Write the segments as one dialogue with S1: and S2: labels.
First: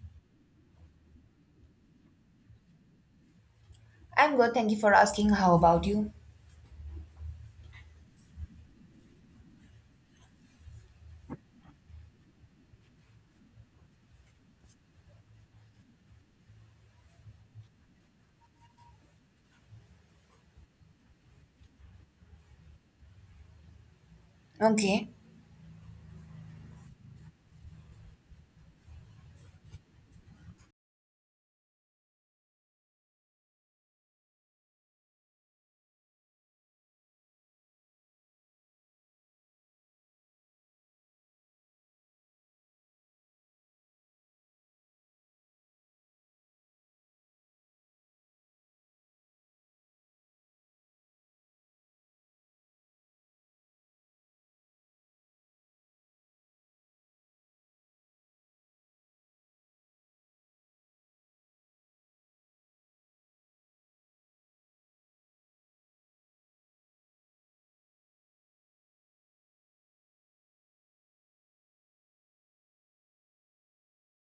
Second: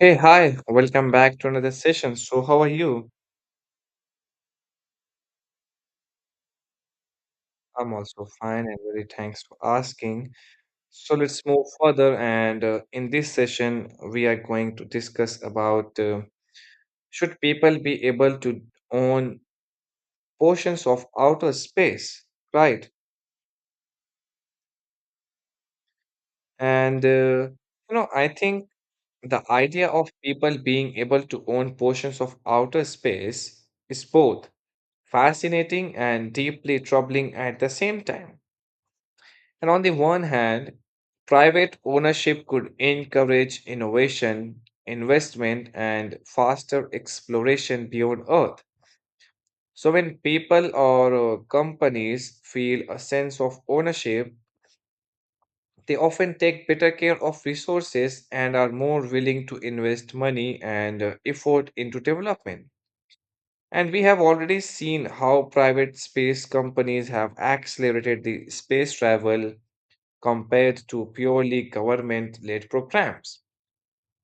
S1: Hey, hi, welcome back to another session. So, how are you?
S2: I'm good, thank you for asking. How about you?
S1: I'm also fine and very thanks for asking. So, let's move further. And in this session, we are going to discuss about should people be able to own portions of outer space, right?
S2: Okay.
S1: And, uh, I think the idea of people being able to own portions of outer space is both fascinating and deeply troubling at the same time. And on the one hand, private ownership could encourage innovation, investment, and faster exploration beyond Earth. So, when people or companies feel a sense of ownership, they often take better care of resources and are more willing to invest money and effort into development. And we have already seen how private space companies have accelerated the space travel compared to purely government-led programs.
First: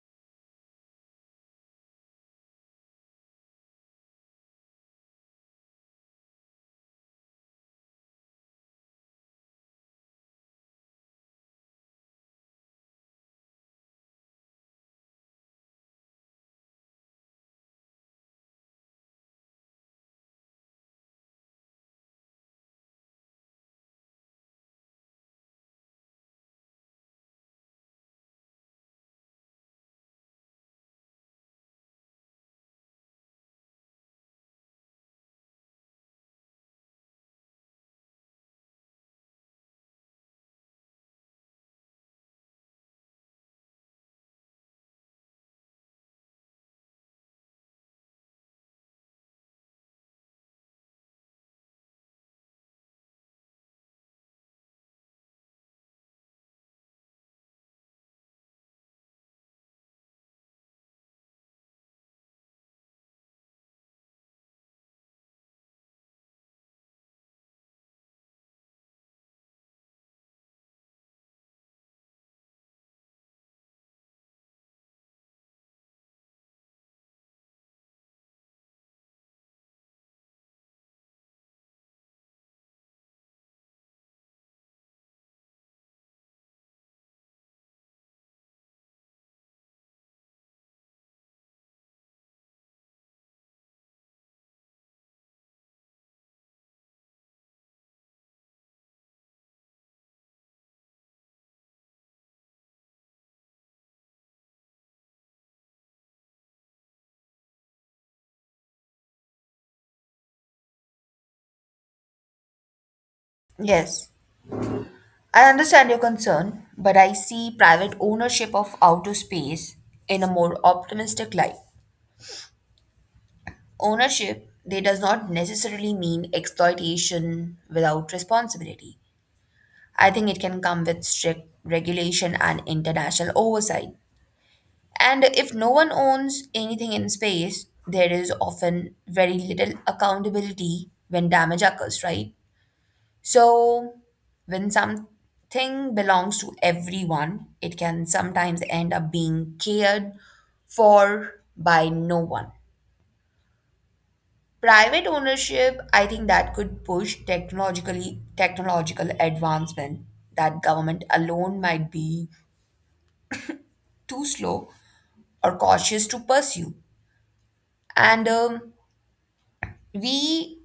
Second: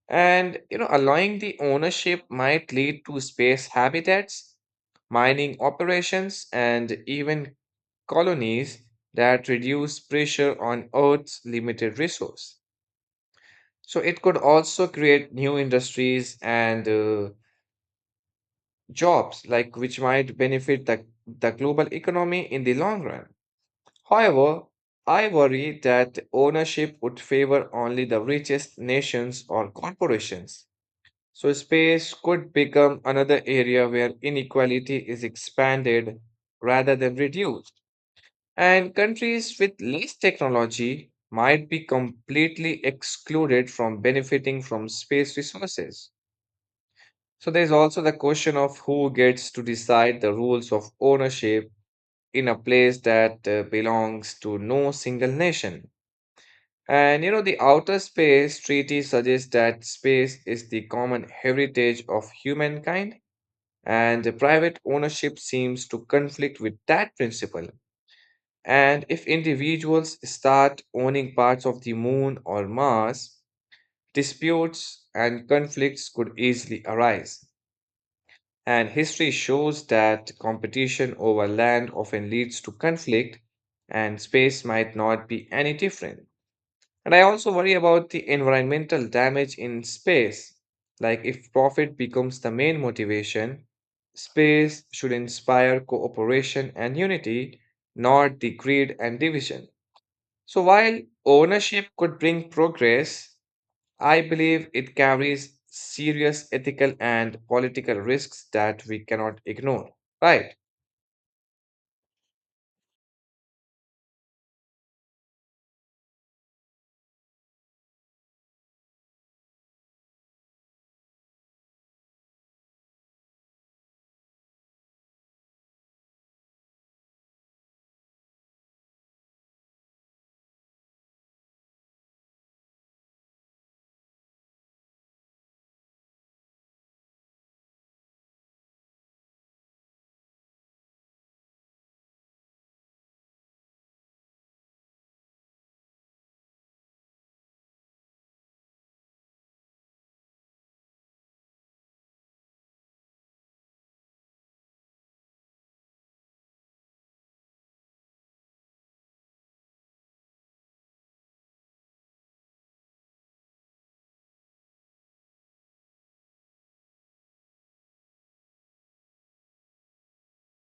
S1: And allowing the ownership might lead to space habitats, mining operations, and even colonies that reduce pressure on Earth's limited resource. So it could also create new industries and jobs, like which might benefit the global economy in the long run. However, I worry that ownership would favor only the richest nations or corporations. So, space could become another area where inequality is expanded rather than reduced. And countries with less technology might be completely excluded from benefiting from space resources. So, there's also the question of who gets to decide the rules of ownership in a place that belongs to no single nation. And the Outer Space Treaty suggests that space is the common heritage of humankind, and the private ownership seems to conflict with that principle. And if individuals start owning parts of the moon or Mars, disputes and conflicts could easily arise. And history shows that competition over land often leads to conflict, and space might not be any different. And I also worry about the environmental damage in space. Like, if profit becomes the main motivation, space should inspire cooperation and unity, not the greed and division. So, while ownership could bring progress, I believe it carries serious ethical and political risks that we cannot ignore. Right.
S2: Yes, I understand your concern, but I see private ownership of outer space in a more optimistic light. Ownership, they does not necessarily mean exploitation without responsibility. I think it can come with strict regulation and international oversight. And if no one owns anything in space, there is often very little accountability when damage occurs, right? So, when something belongs to everyone, it can sometimes end up being cared for by no one. Private ownership, I think that could push technological advancement that government alone might be too slow or cautious to pursue. And We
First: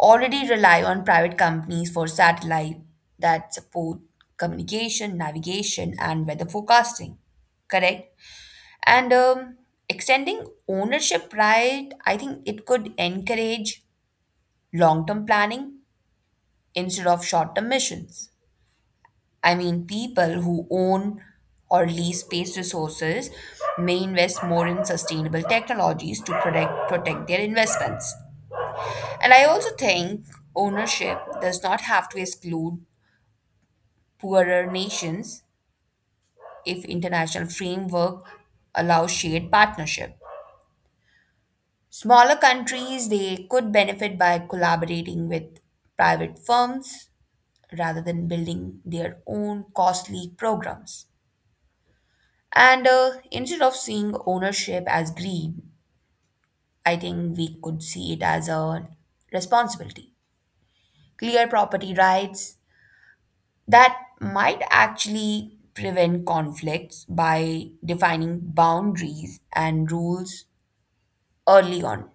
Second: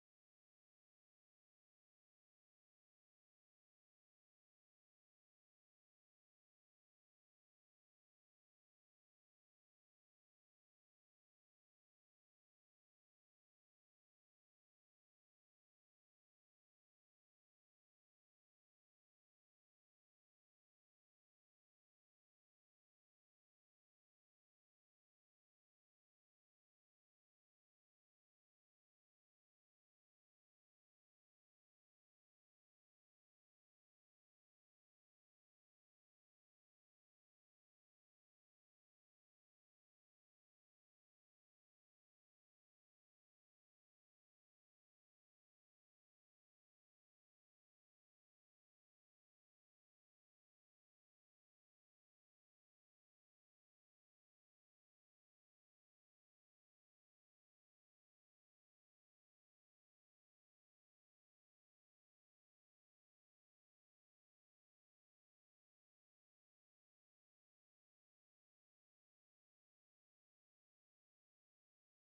S2: already rely on private companies for satellite that support communication, navigation, and weather forecasting. Correct? And Extending ownership right, I think it could encourage long term planning instead of short term missions. I mean, people who own or lease space resources may invest more in sustainable technologies to protect their investments. And I also think ownership does not have to exclude poorer nations if international framework allows shared partnership. Smaller countries they could benefit by collaborating with private firms rather than building their own costly programs. And Instead of seeing ownership as greed, I think we could see it as a responsibility. Clear property rights, that might actually prevent conflicts by defining boundaries and rules early on,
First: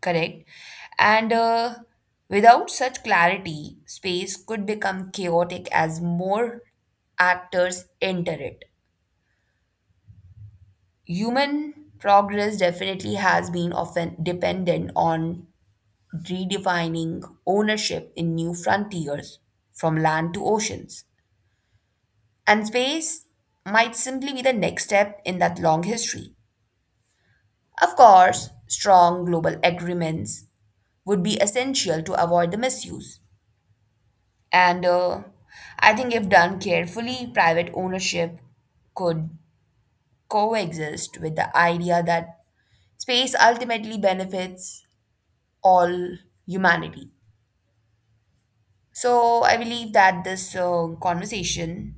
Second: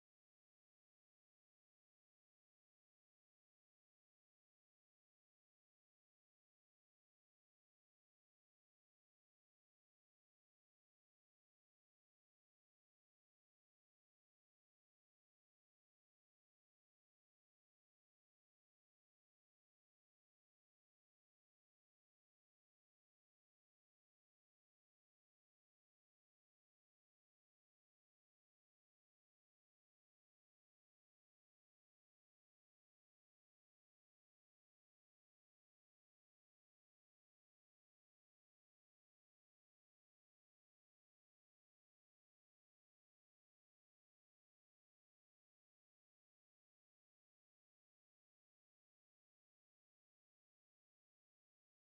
S2: correct? And Without such clarity, space could become chaotic as more actors enter it. Human progress definitely has been often dependent on redefining ownership in new frontiers from land to oceans. And space might simply be the next step in that long history. Of course, strong global agreements would be essential to avoid the misuse. And I think if done carefully, private ownership could coexist with the idea that space ultimately benefits all humanity. So I believe that this conversation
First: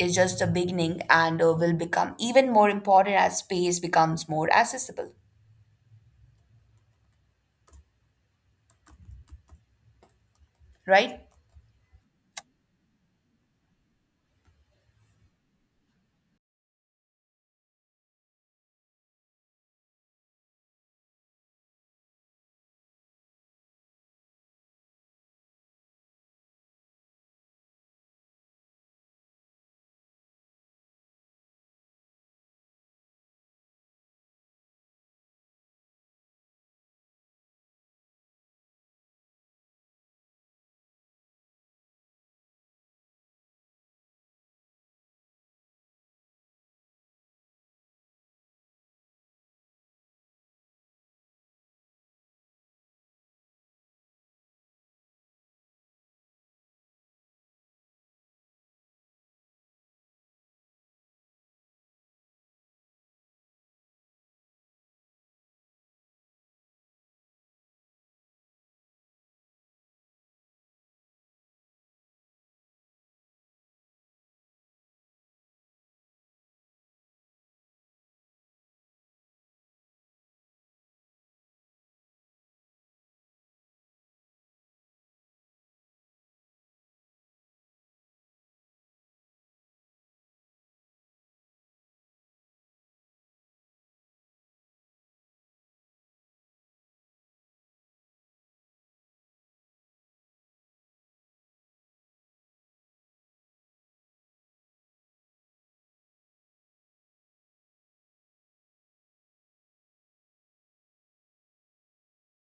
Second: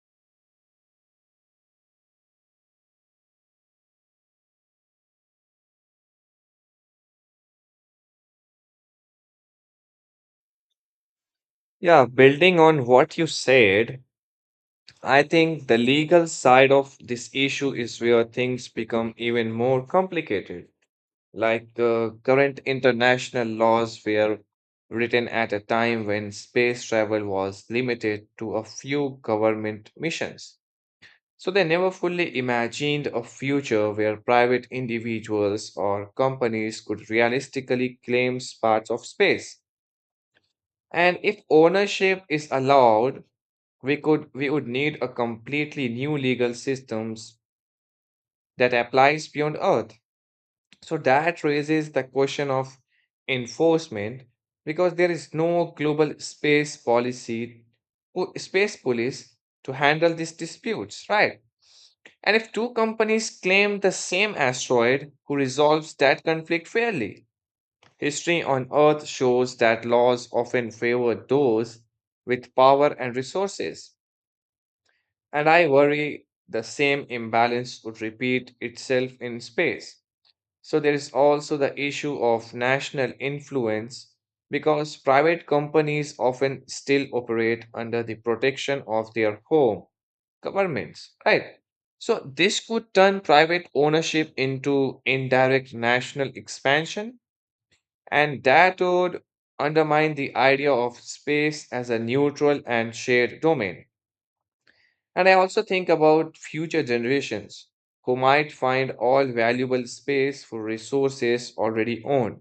S2: is just a beginning and will become even more important as space becomes more accessible, right?
S1: Yeah, building on what you said, I think the legal side of this issue is where things become even more complicated. Like current international laws were written at a time when space travel was limited to a few government missions. So they never fully imagined a future where private individuals or companies could realistically claim parts of space. And if ownership is allowed, we would need a completely new legal systems that applies beyond earth, so that raises the question of enforcement, because there is no global space policy or space police to handle these disputes, right? And if two companies claim the same asteroid, who resolves that conflict fairly? History on earth shows that laws often favor those with power and resources. And I worry the same imbalance would repeat itself in space. So there is also the issue of national influence, because private companies often still operate under the protection of their home governments, right? So this could turn private ownership into indirect national expansion, and that would undermine the idea of space as a neutral and shared domain. And I also think about future generations who might find all valuable space for resources already owned.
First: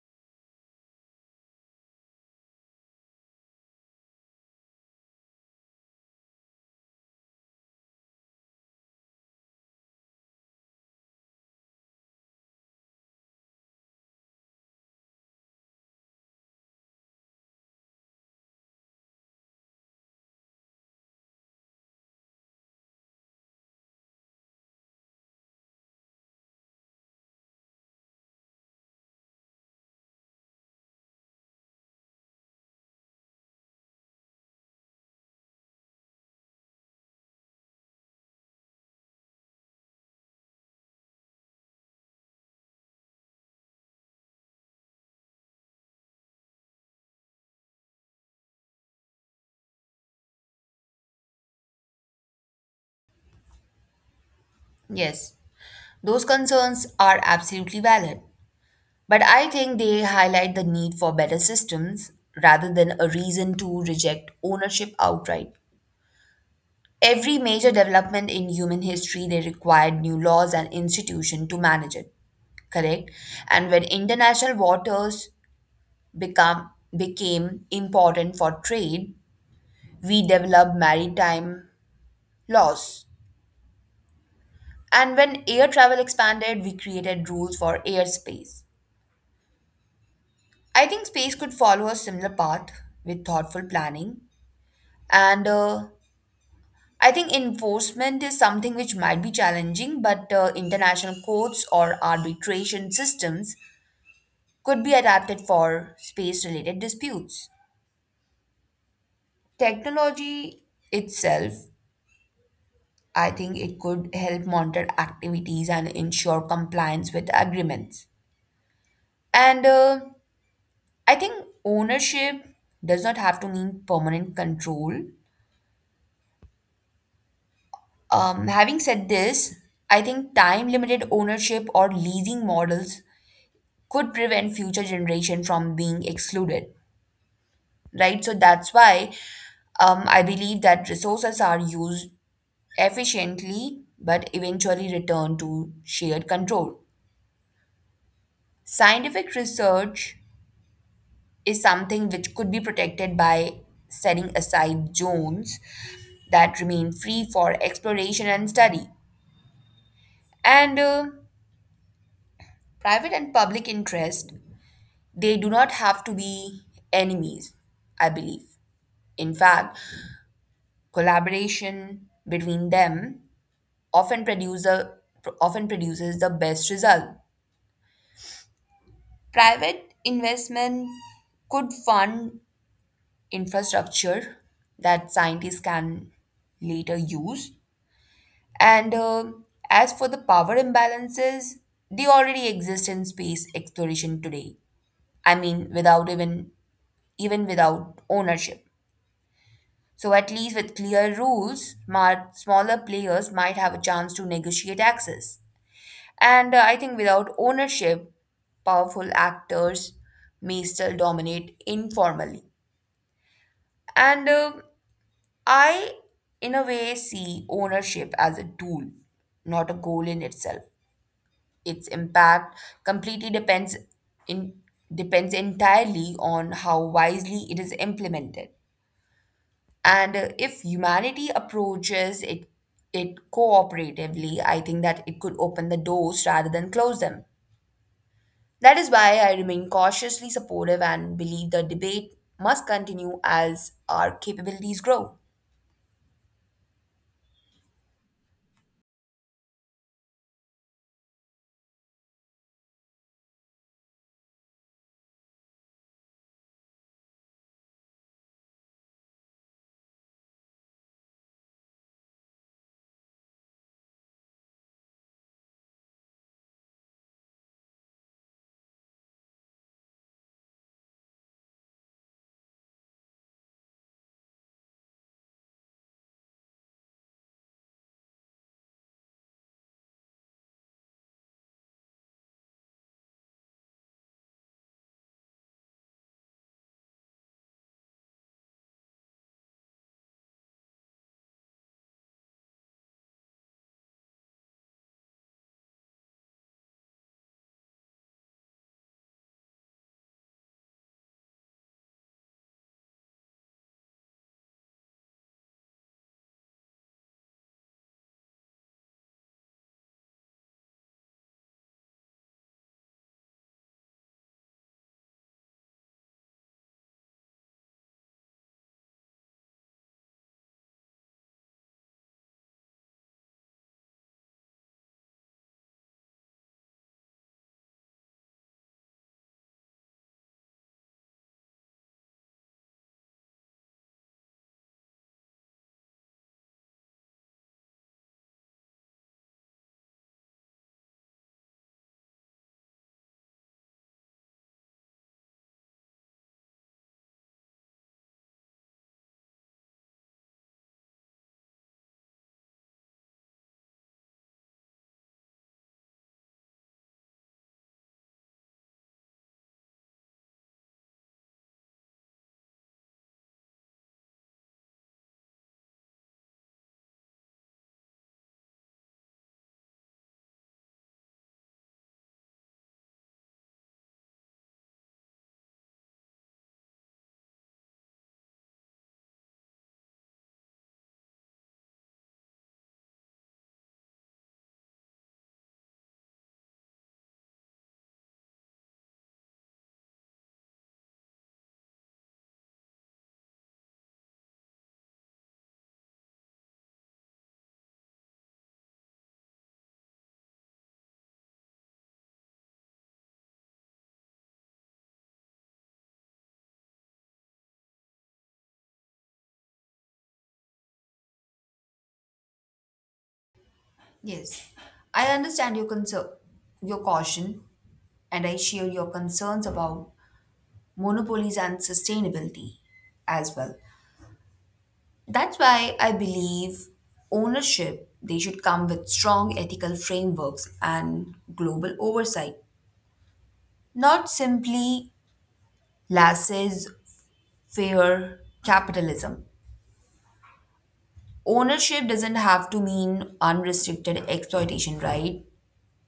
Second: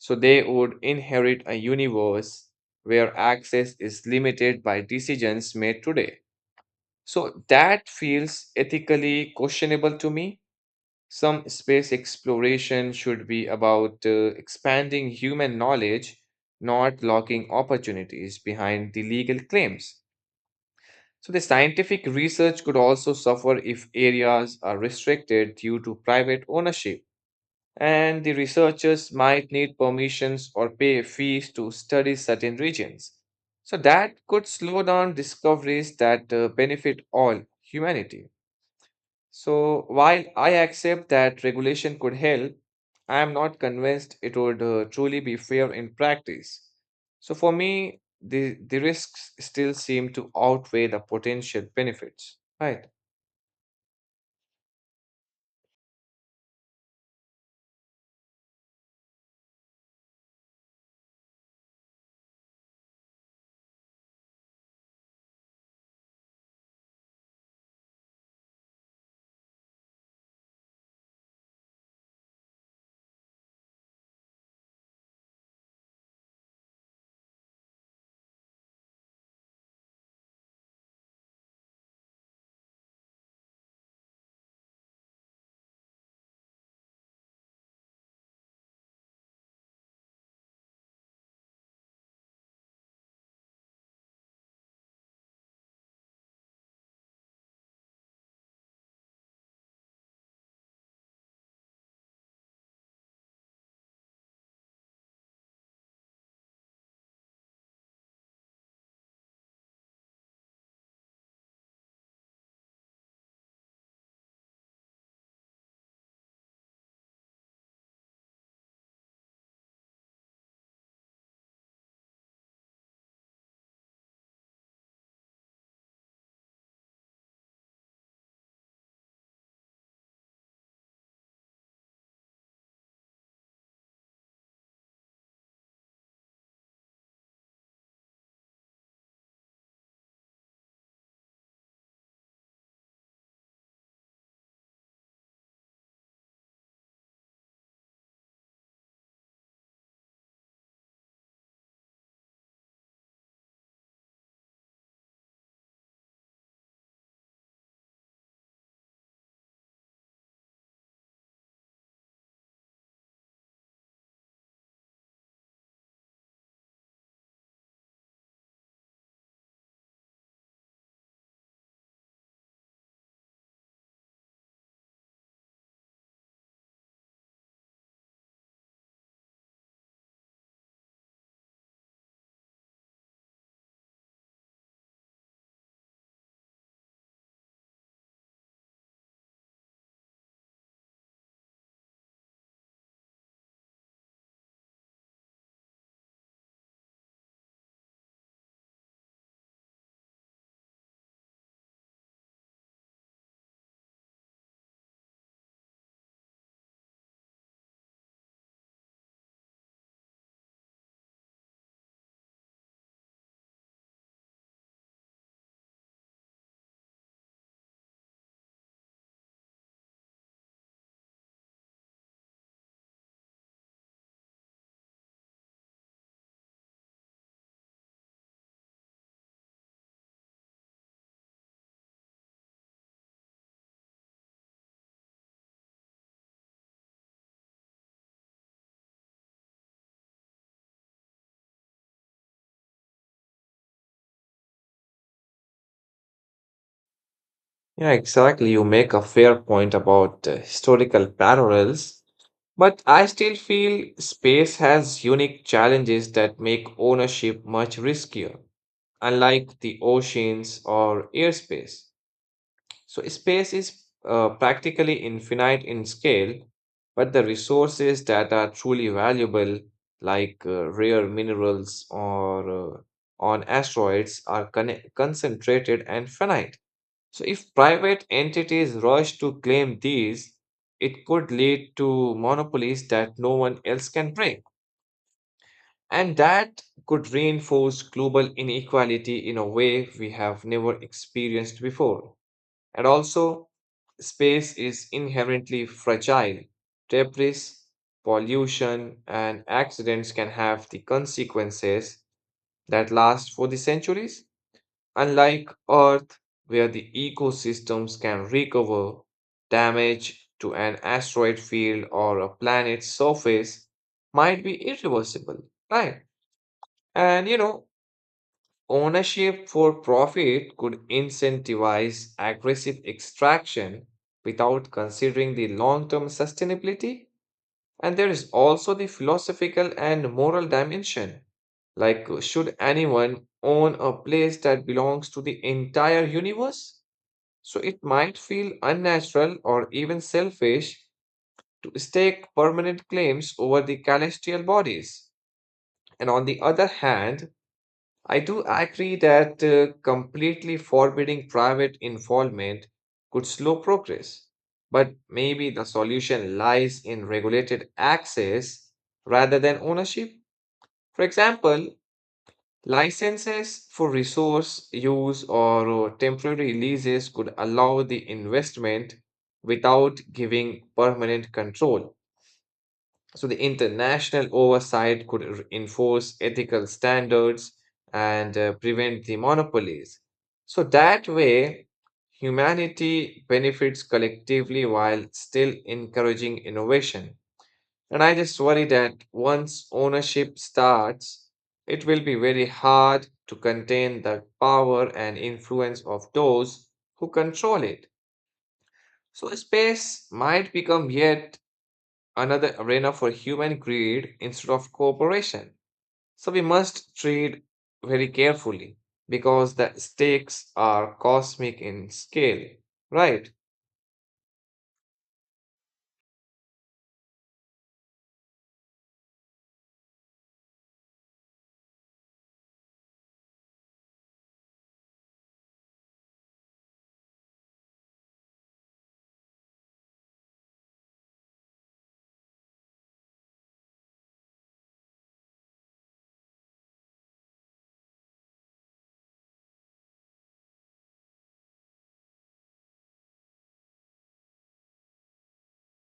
S1: So they would inherit a universe where access is limited by decisions made today. So that feels ethically questionable to me. Some space exploration should be about expanding human knowledge, not locking opportunities behind the legal claims. So, the scientific research could also suffer if areas are restricted due to private ownership, and the researchers might need permissions or pay fees to study certain regions. So, that could slow down discoveries that benefit all humanity. So, while I accept that regulation could help, I am not convinced it would truly be fair in practice. So, for me, the risks still seem to outweigh the potential benefits, right?
S2: Yes. Those concerns are absolutely valid, but I think they highlight the need for better systems rather than a reason to reject ownership outright. Every major development in human history they required new laws and institutions to manage it, correct? And when international waters become, became important for trade, we developed maritime laws. And when air travel expanded, we created rules for airspace. I think space could follow a similar path with thoughtful planning. And I think enforcement is something which might be challenging, but international courts or arbitration systems could be adapted for space related disputes. Technology itself, I think it could help monitor activities and ensure compliance with agreements. And I think ownership does not have to mean permanent control. Having said this, I think time limited ownership or leasing models could prevent future generation from being excluded, right? So that's why I believe that resources are used efficiently but eventually return to shared control. Scientific research is something which could be protected by setting aside zones that remain free for exploration and study. And Private and public interest, they do not have to be enemies, I believe. In fact, collaboration between them often produce a, often produces the best result. Private investment could fund infrastructure that scientists can later use. And As for the power imbalances, they already exist in space exploration today. I mean, without even even without ownership. So at least with clear rules, smaller players might have a chance to negotiate access. And I think without ownership, powerful actors may still dominate informally. And uh, I, in a way, see ownership as a tool, not a goal in itself. Its impact completely depends in depends entirely on how wisely it is implemented. And If humanity approaches it cooperatively, I think that it could open the doors rather than close them. That is why I remain cautiously supportive and believe the debate must continue as our capabilities grow.
S1: Yeah, exactly. You make a fair point about historical parallels, but I still feel space has unique challenges that make ownership much riskier, unlike the oceans or airspace. So space is practically infinite in scale, but the resources that are truly valuable, like rare minerals or on asteroids, are concentrated and finite. So if private entities rush to claim these, it could lead to monopolies that no one else can break. And that could reinforce global inequality in a way we have never experienced before. And also, space is inherently fragile. Debris, pollution, and accidents can have the consequences that last for the centuries. Unlike Earth, where the ecosystems can recover, damage to an asteroid field or a planet's surface might be irreversible, right? And you know, Ownership for profit could incentivize aggressive extraction without considering the long term sustainability. And there is also the philosophical and moral dimension. Like, should anyone own a place that belongs to the entire universe? So it might feel unnatural or even selfish to stake permanent claims over the celestial bodies. And on the other hand, I do agree that completely forbidding private involvement could slow progress, but maybe the solution lies in regulated access rather than ownership. For example, licenses for resource use or temporary leases could allow the investment without giving permanent control. So the international oversight could enforce ethical standards and prevent the monopolies. So that way, humanity benefits collectively while still encouraging innovation. And I just worry that once ownership starts, it will be very hard to contain the power and influence of those who control it. So, space might become yet another arena for human greed instead of cooperation. So we must treat very carefully because the stakes are cosmic in scale, right?
S2: Yes, I understand your caution, and I share your concerns about monopolies and sustainability as well. That's why I believe ownership they should come with strong ethical frameworks and global oversight, not simply laissez-faire capitalism. Ownership doesn't have to mean unrestricted exploitation, right?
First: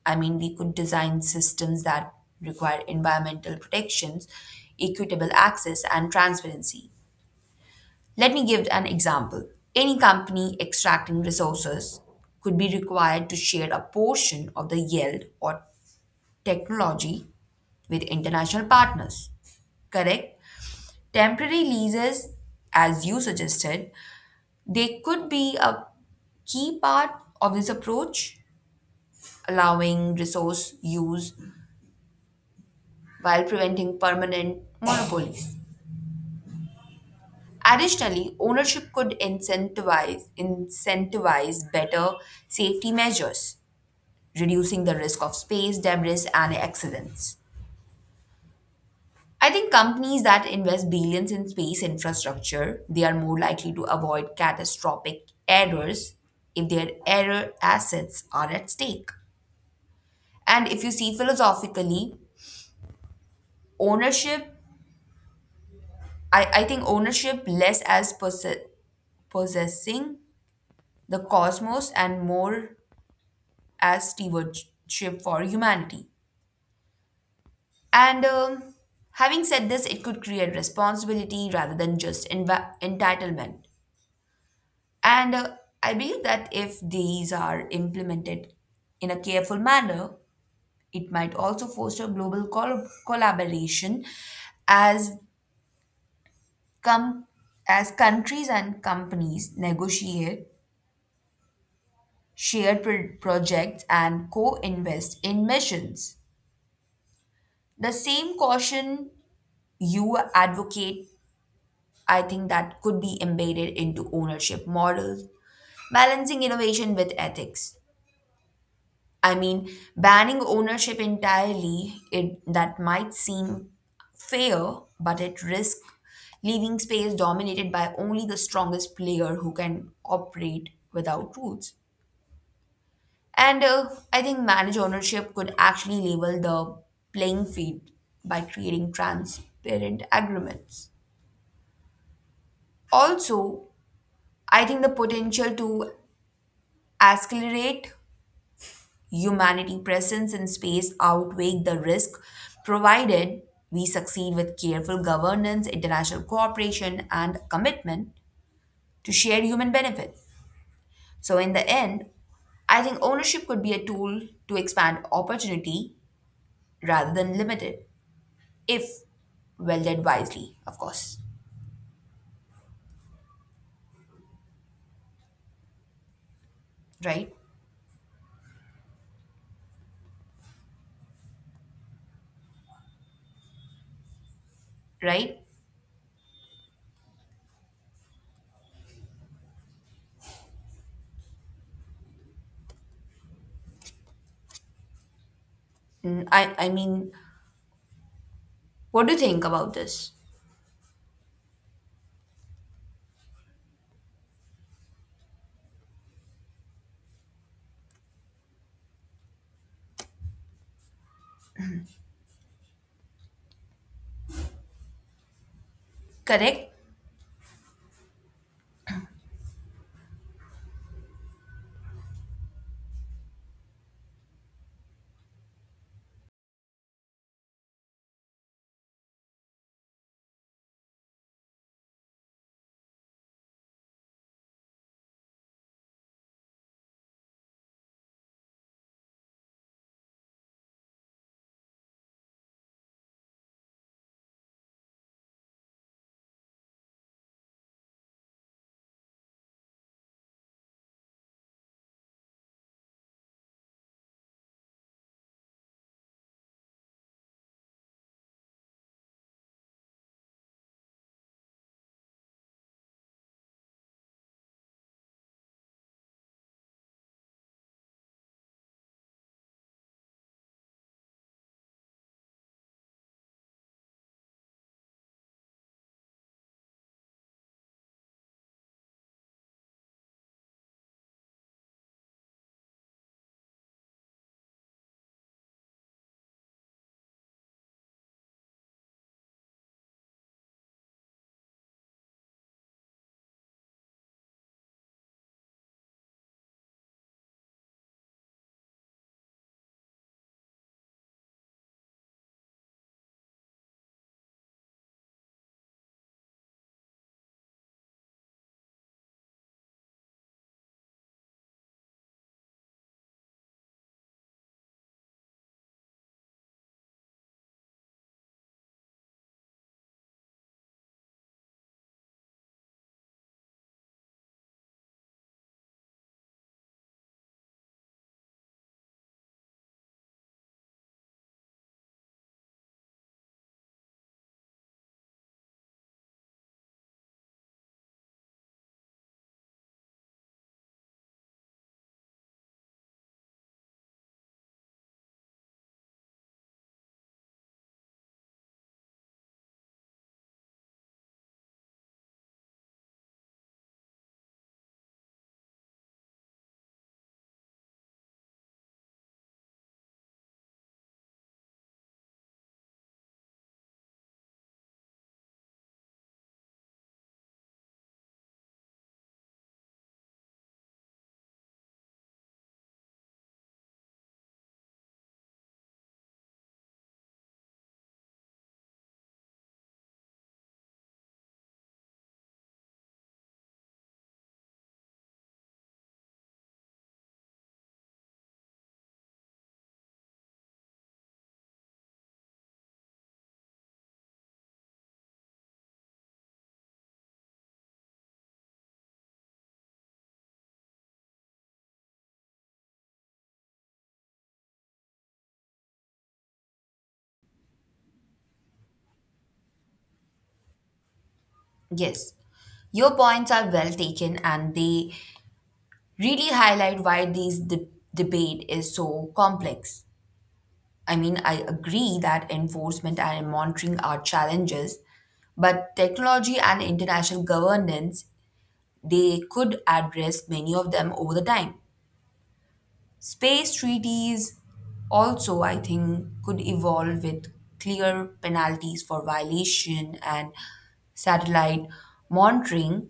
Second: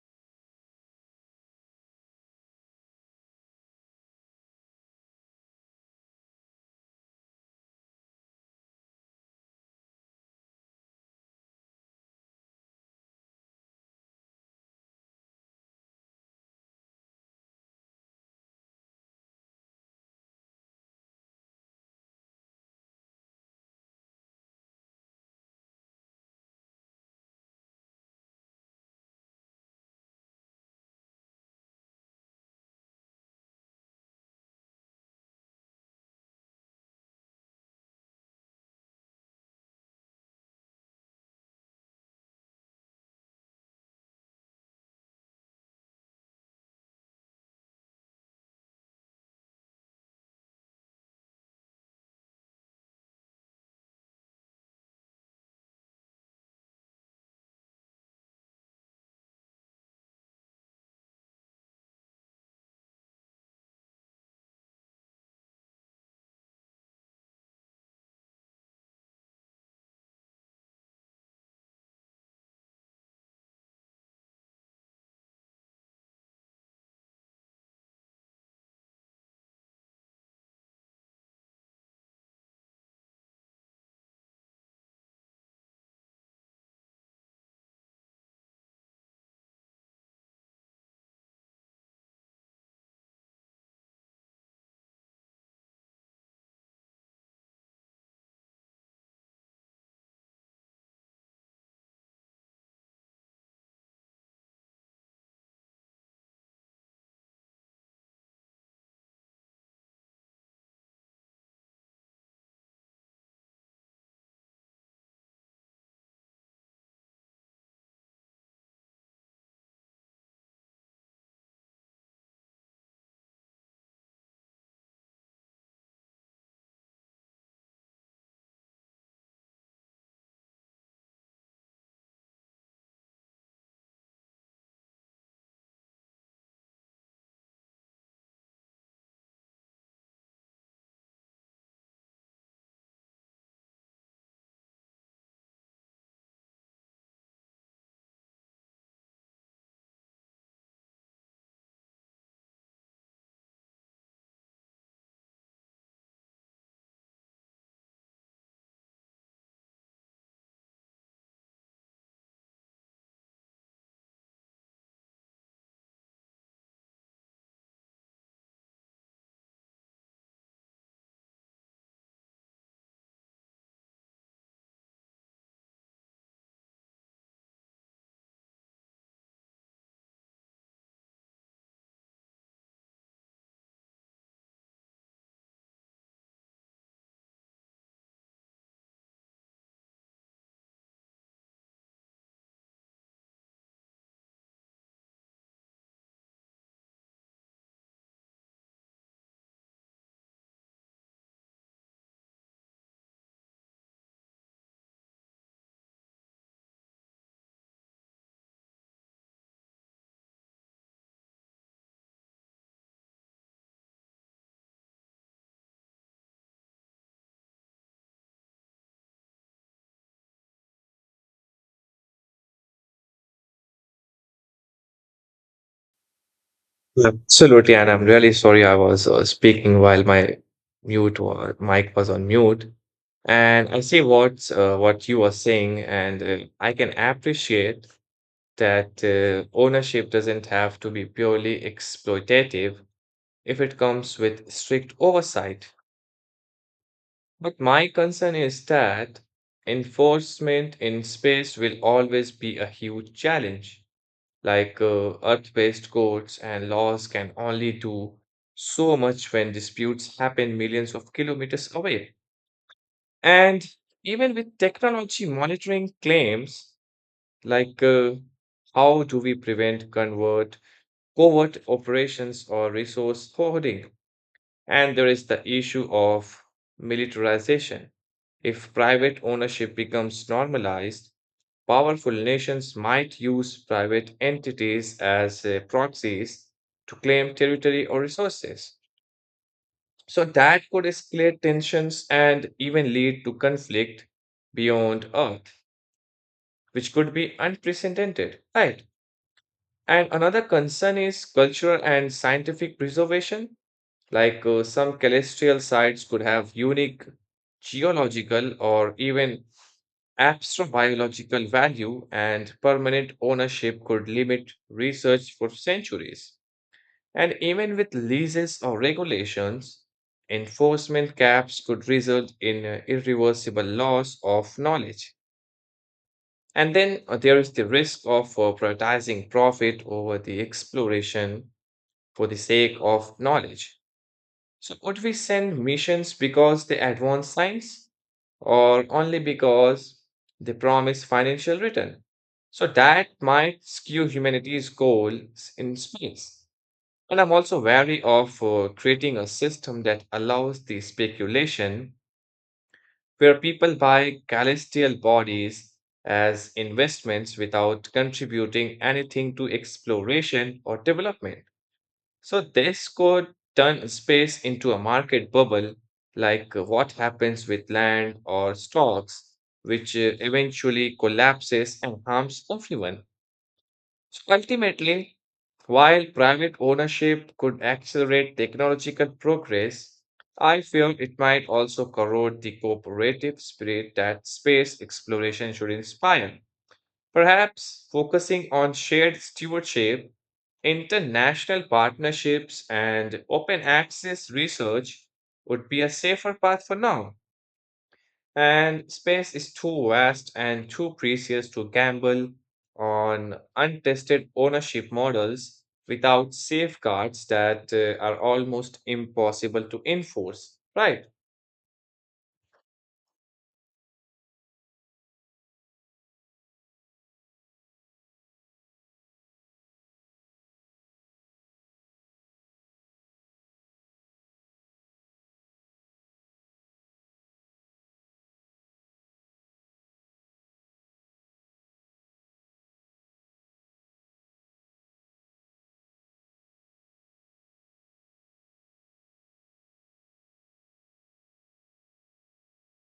S2: I mean, we could design systems that require environmental protections, equitable access, and transparency. Let me give an example. Any company extracting resources could be required to share a portion of the yield or technology with international partners. Correct? Temporary leases, as you suggested, they could be a key part of this approach, allowing resource use while preventing permanent monopolies. Additionally, ownership could incentivize better safety measures, reducing the risk of space debris and accidents. I think companies that invest billions in space infrastructure, they are more likely to avoid catastrophic errors if their error assets are at stake. And if you see philosophically, ownership, I think ownership less as possessing the cosmos and more as stewardship for humanity. And Having said this, it could create responsibility rather than just entitlement. And I believe that if these are implemented in a careful manner, it might also foster global collaboration as com- as countries and companies negotiate shared projects and co-invest in missions. The same caution you advocate, I think that could be embedded into ownership models, balancing innovation with ethics. I mean, banning ownership entirely, it that might seem fair, but it risks leaving space dominated by only the strongest player who can operate without rules. And I think managed ownership could actually level the playing field by creating transparent agreements. Also, I think the potential to accelerate humanity presence in space outweigh the risk, provided we succeed with careful governance, international cooperation, and commitment to shared human benefit. So in the end, I think ownership could be a tool to expand opportunity rather than limit it, if wielded wisely, of course, right? Right. I mean, what do you think about this, correct?
S1: Absolutely, and I'm really sorry I was speaking while my mute or mic was on mute. And I see what you are saying, and I can appreciate that ownership doesn't have to be purely exploitative if it comes with strict oversight. But my concern is that enforcement in space will always be a huge challenge. Like Earth-based codes and laws can only do so much when disputes happen millions of kilometers away. And even with technology monitoring claims, like how do we prevent convert, covert operations or resource hoarding? And there is the issue of militarization. If private ownership becomes normalized, powerful nations might use private entities as proxies to claim territory or resources. So that could escalate tensions and even lead to conflict beyond Earth, which could be unprecedented. Right. And another concern is cultural and scientific preservation. Like some celestial sites could have unique geological or even astrobiological value, and permanent ownership could limit research for centuries. And even with leases or regulations, enforcement caps could result in irreversible loss of knowledge. And then there is the risk of prioritizing profit over the exploration for the sake of knowledge. So would we send missions because they advance science, or only because they promise financial return? So that might skew humanity's goals in space. And I'm also wary of creating a system that allows the speculation where people buy celestial bodies as investments without contributing anything to exploration or development. So this could turn space into a market bubble, like what happens with land or stocks, which eventually collapses and harms everyone. So ultimately, while private ownership could accelerate technological progress, I fear it might also corrode the cooperative spirit that space exploration should inspire. Perhaps focusing on shared stewardship, international partnerships, and open access research would be a safer path for now. And space is too vast and too precious to gamble on untested ownership models without safeguards that are almost impossible to enforce, right?
S2: Yes, your points are well taken and they really highlight why this debate is so complex. I mean, I agree that enforcement and monitoring are challenges, but technology and international governance they could address many of them over the time. Space treaties also, I think, could evolve with clear penalties for violation, and satellite monitoring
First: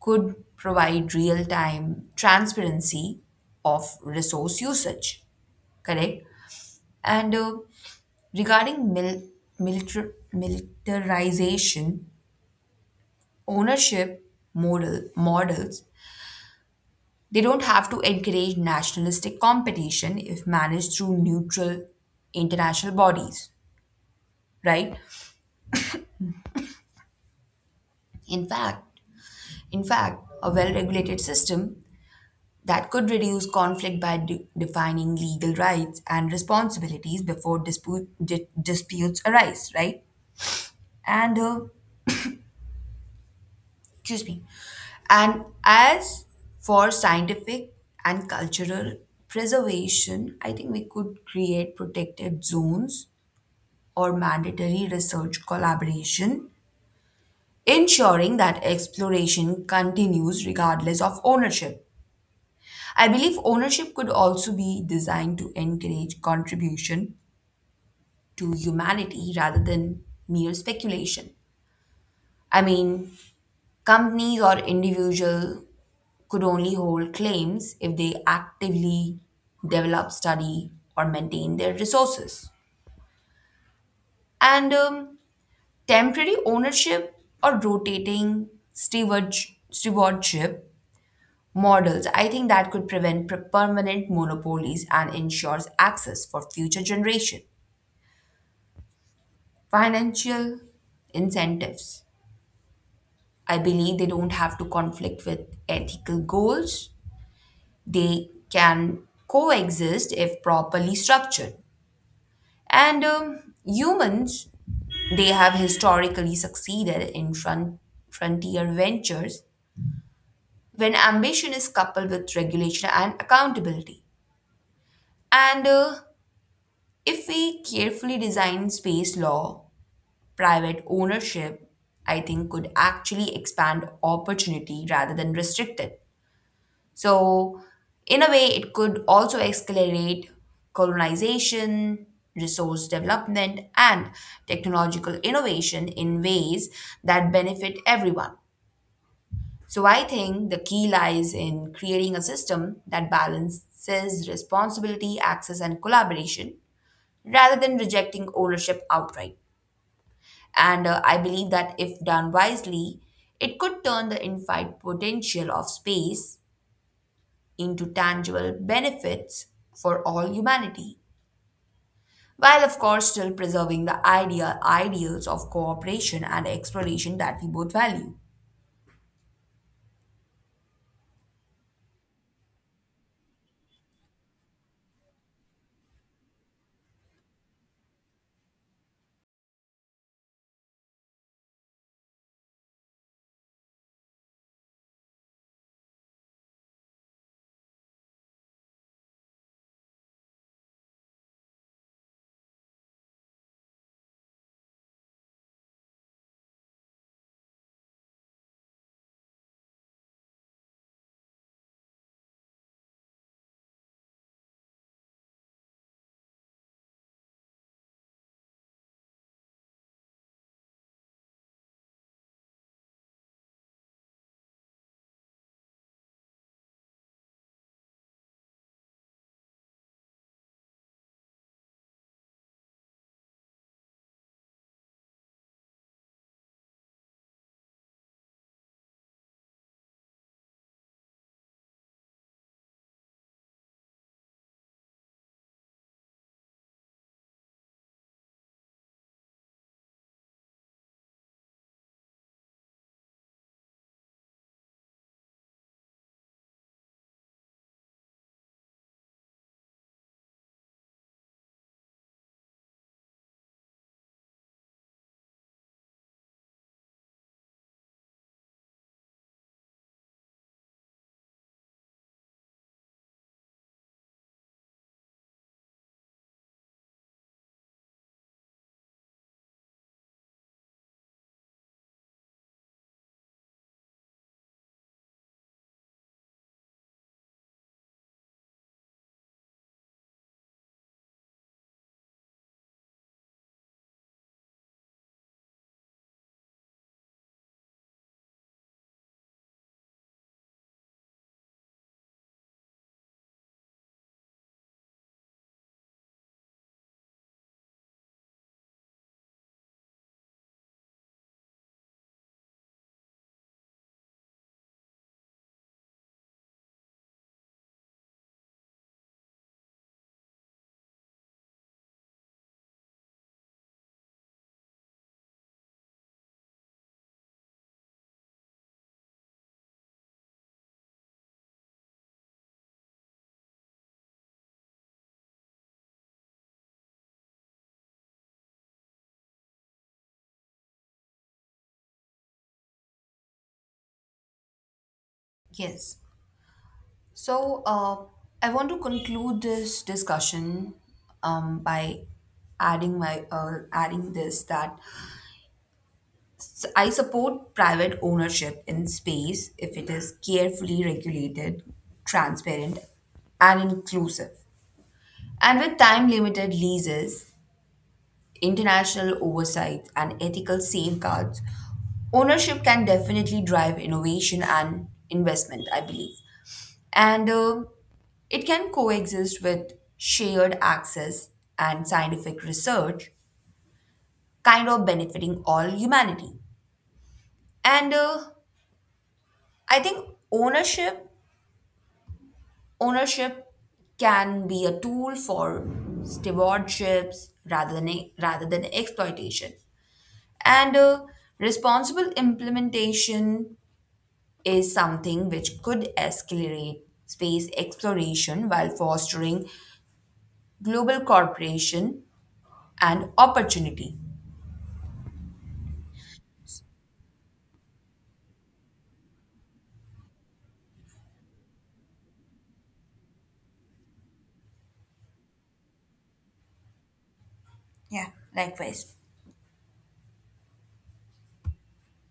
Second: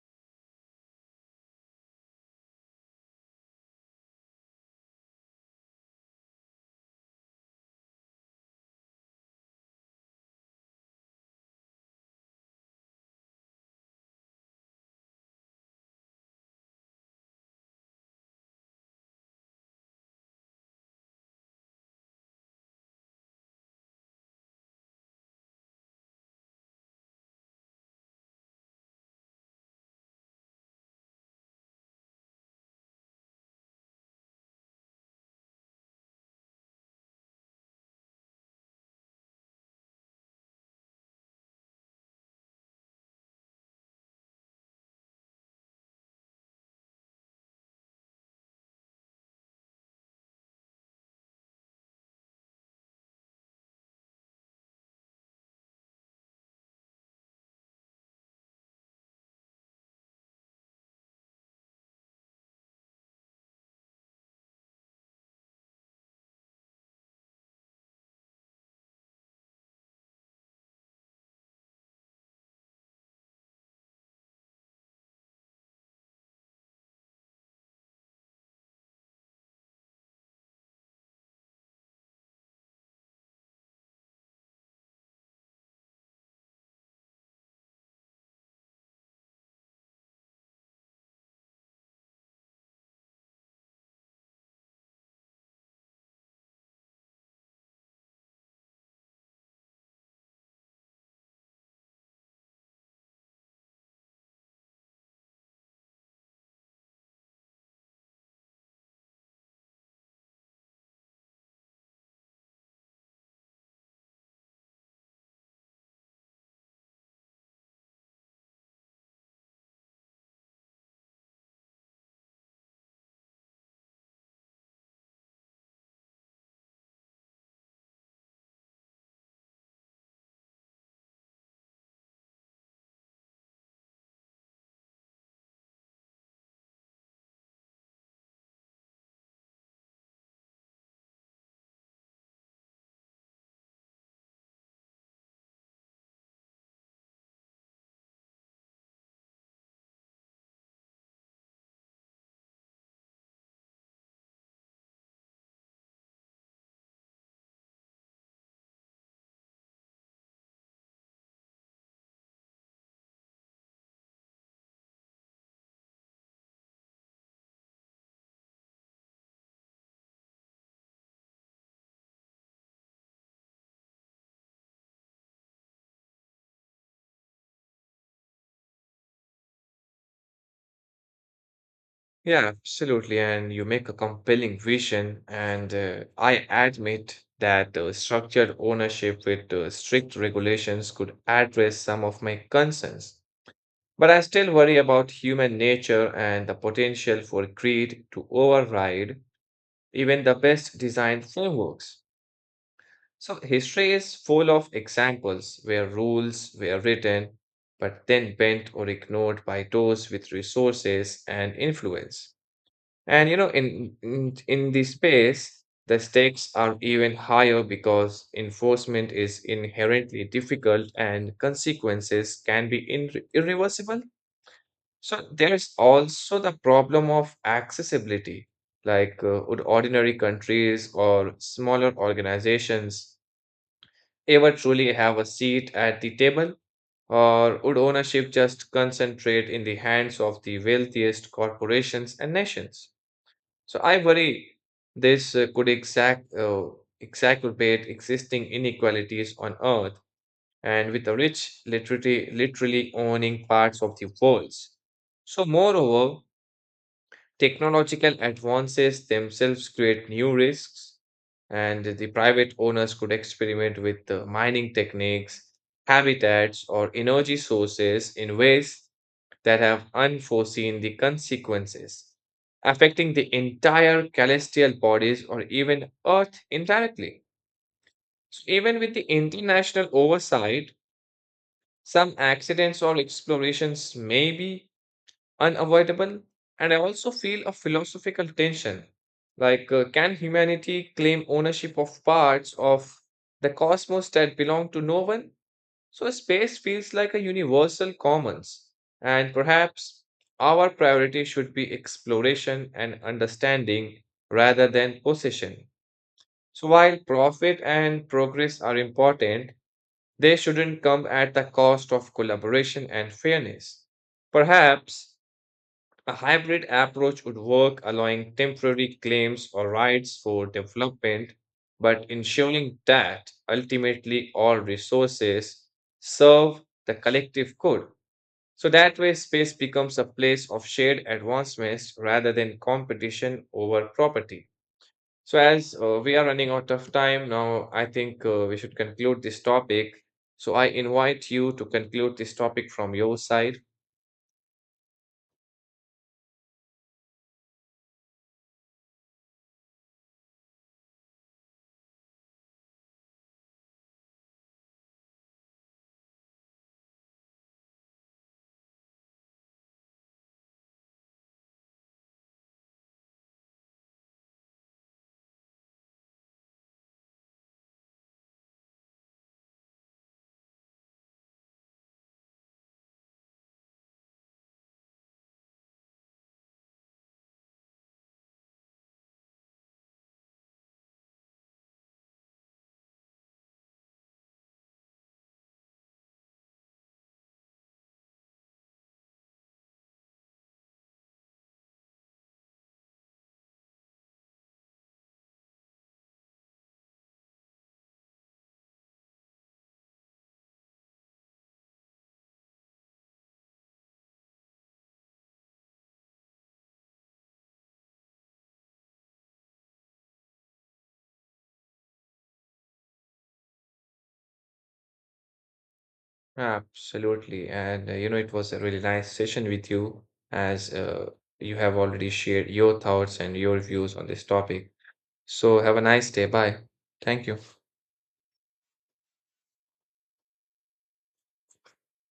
S2: could provide real time transparency of resource usage, correct? And Regarding militarization, ownership model models, they don't have to encourage nationalistic competition if managed through neutral international bodies, right? In fact, in fact, a well-regulated system that could reduce conflict by defining legal rights and responsibilities before disputes arise, right? And, uh, Excuse me. And as for scientific and cultural preservation, I think we could create protected zones or mandatory research collaboration, ensuring that exploration continues regardless of ownership. I believe ownership could also be designed to encourage contribution to humanity rather than mere speculation. I mean, companies or individual could only hold claims if they actively develop, study, or maintain their resources. And Temporary ownership or rotating stewardship models, I think that could prevent permanent monopolies and ensures access for future generation. Financial incentives, I believe they don't have to conflict with ethical goals. They can coexist if properly structured. And Humans, they have historically succeeded in frontier ventures when ambition is coupled with regulation and accountability. And If we carefully design space law, private ownership, I think could actually expand opportunity rather than restrict it. So, in a way, it could also accelerate colonization, resource development, and technological innovation in ways that benefit everyone. So, I think the key lies in creating a system that balances responsibility, access, and collaboration rather than rejecting ownership outright. And I believe that if done wisely, it could turn the infinite potential of space into tangible benefits for all humanity, while of course still preserving the ideals of cooperation and exploration that we both value.
S1: Yeah, absolutely. And you make a compelling vision. And I admit that structured ownership with strict regulations could address some of my concerns. But I still worry about human nature and the potential for greed to override even the best designed frameworks. So history is full of examples where rules were written, but then bent or ignored by those with resources and influence. And in the space, the stakes are even higher because enforcement is inherently difficult and consequences can be irreversible. So there's also the problem of accessibility. Like, would ordinary countries or smaller organizations ever truly have a seat at the table? Or would ownership just concentrate in the hands of the wealthiest corporations and nations? So I worry this could exacerbate existing inequalities on Earth, and with the rich literally owning parts of the world. So, moreover, technological advances themselves create new risks, and the private owners could experiment with mining techniques, habitats, or energy sources in ways that have unforeseen the consequences, affecting the entire celestial bodies or even Earth indirectly. So even with the international oversight, some accidents or explorations may be unavoidable, and I also feel a philosophical tension. Like, can humanity claim ownership of parts of the cosmos that belong to no one? So space feels like a universal commons, and perhaps our priority should be exploration and understanding rather than possession. So while profit and progress are important, they shouldn't come at the cost of collaboration and fairness. Perhaps a hybrid approach would work, allowing temporary claims or rights for development, but ensuring that ultimately all resources serve the collective good. So that way, space becomes a place of shared advancements rather than competition over property. So, as we are running out of time now, I think we should conclude this topic. So, I invite you to conclude this topic from your side.
S2: Yes. So uh, I want to conclude this discussion by adding this that I support private ownership in space if it is carefully regulated, transparent, and inclusive. And with time limited leases, international oversight and ethical safeguards, ownership can definitely drive innovation and investment, I believe. And It can coexist with shared access and scientific research, kind of benefiting all humanity. And I think ownership, ownership can be a tool for stewardships rather than exploitation. And Responsible implementation is something which could accelerate space exploration while fostering global cooperation and opportunity.
S1: Absolutely. And it was a really nice session with you as you have already shared your thoughts and your views on this topic. So have a nice day. Bye. Thank you.
S2: Yeah, likewise.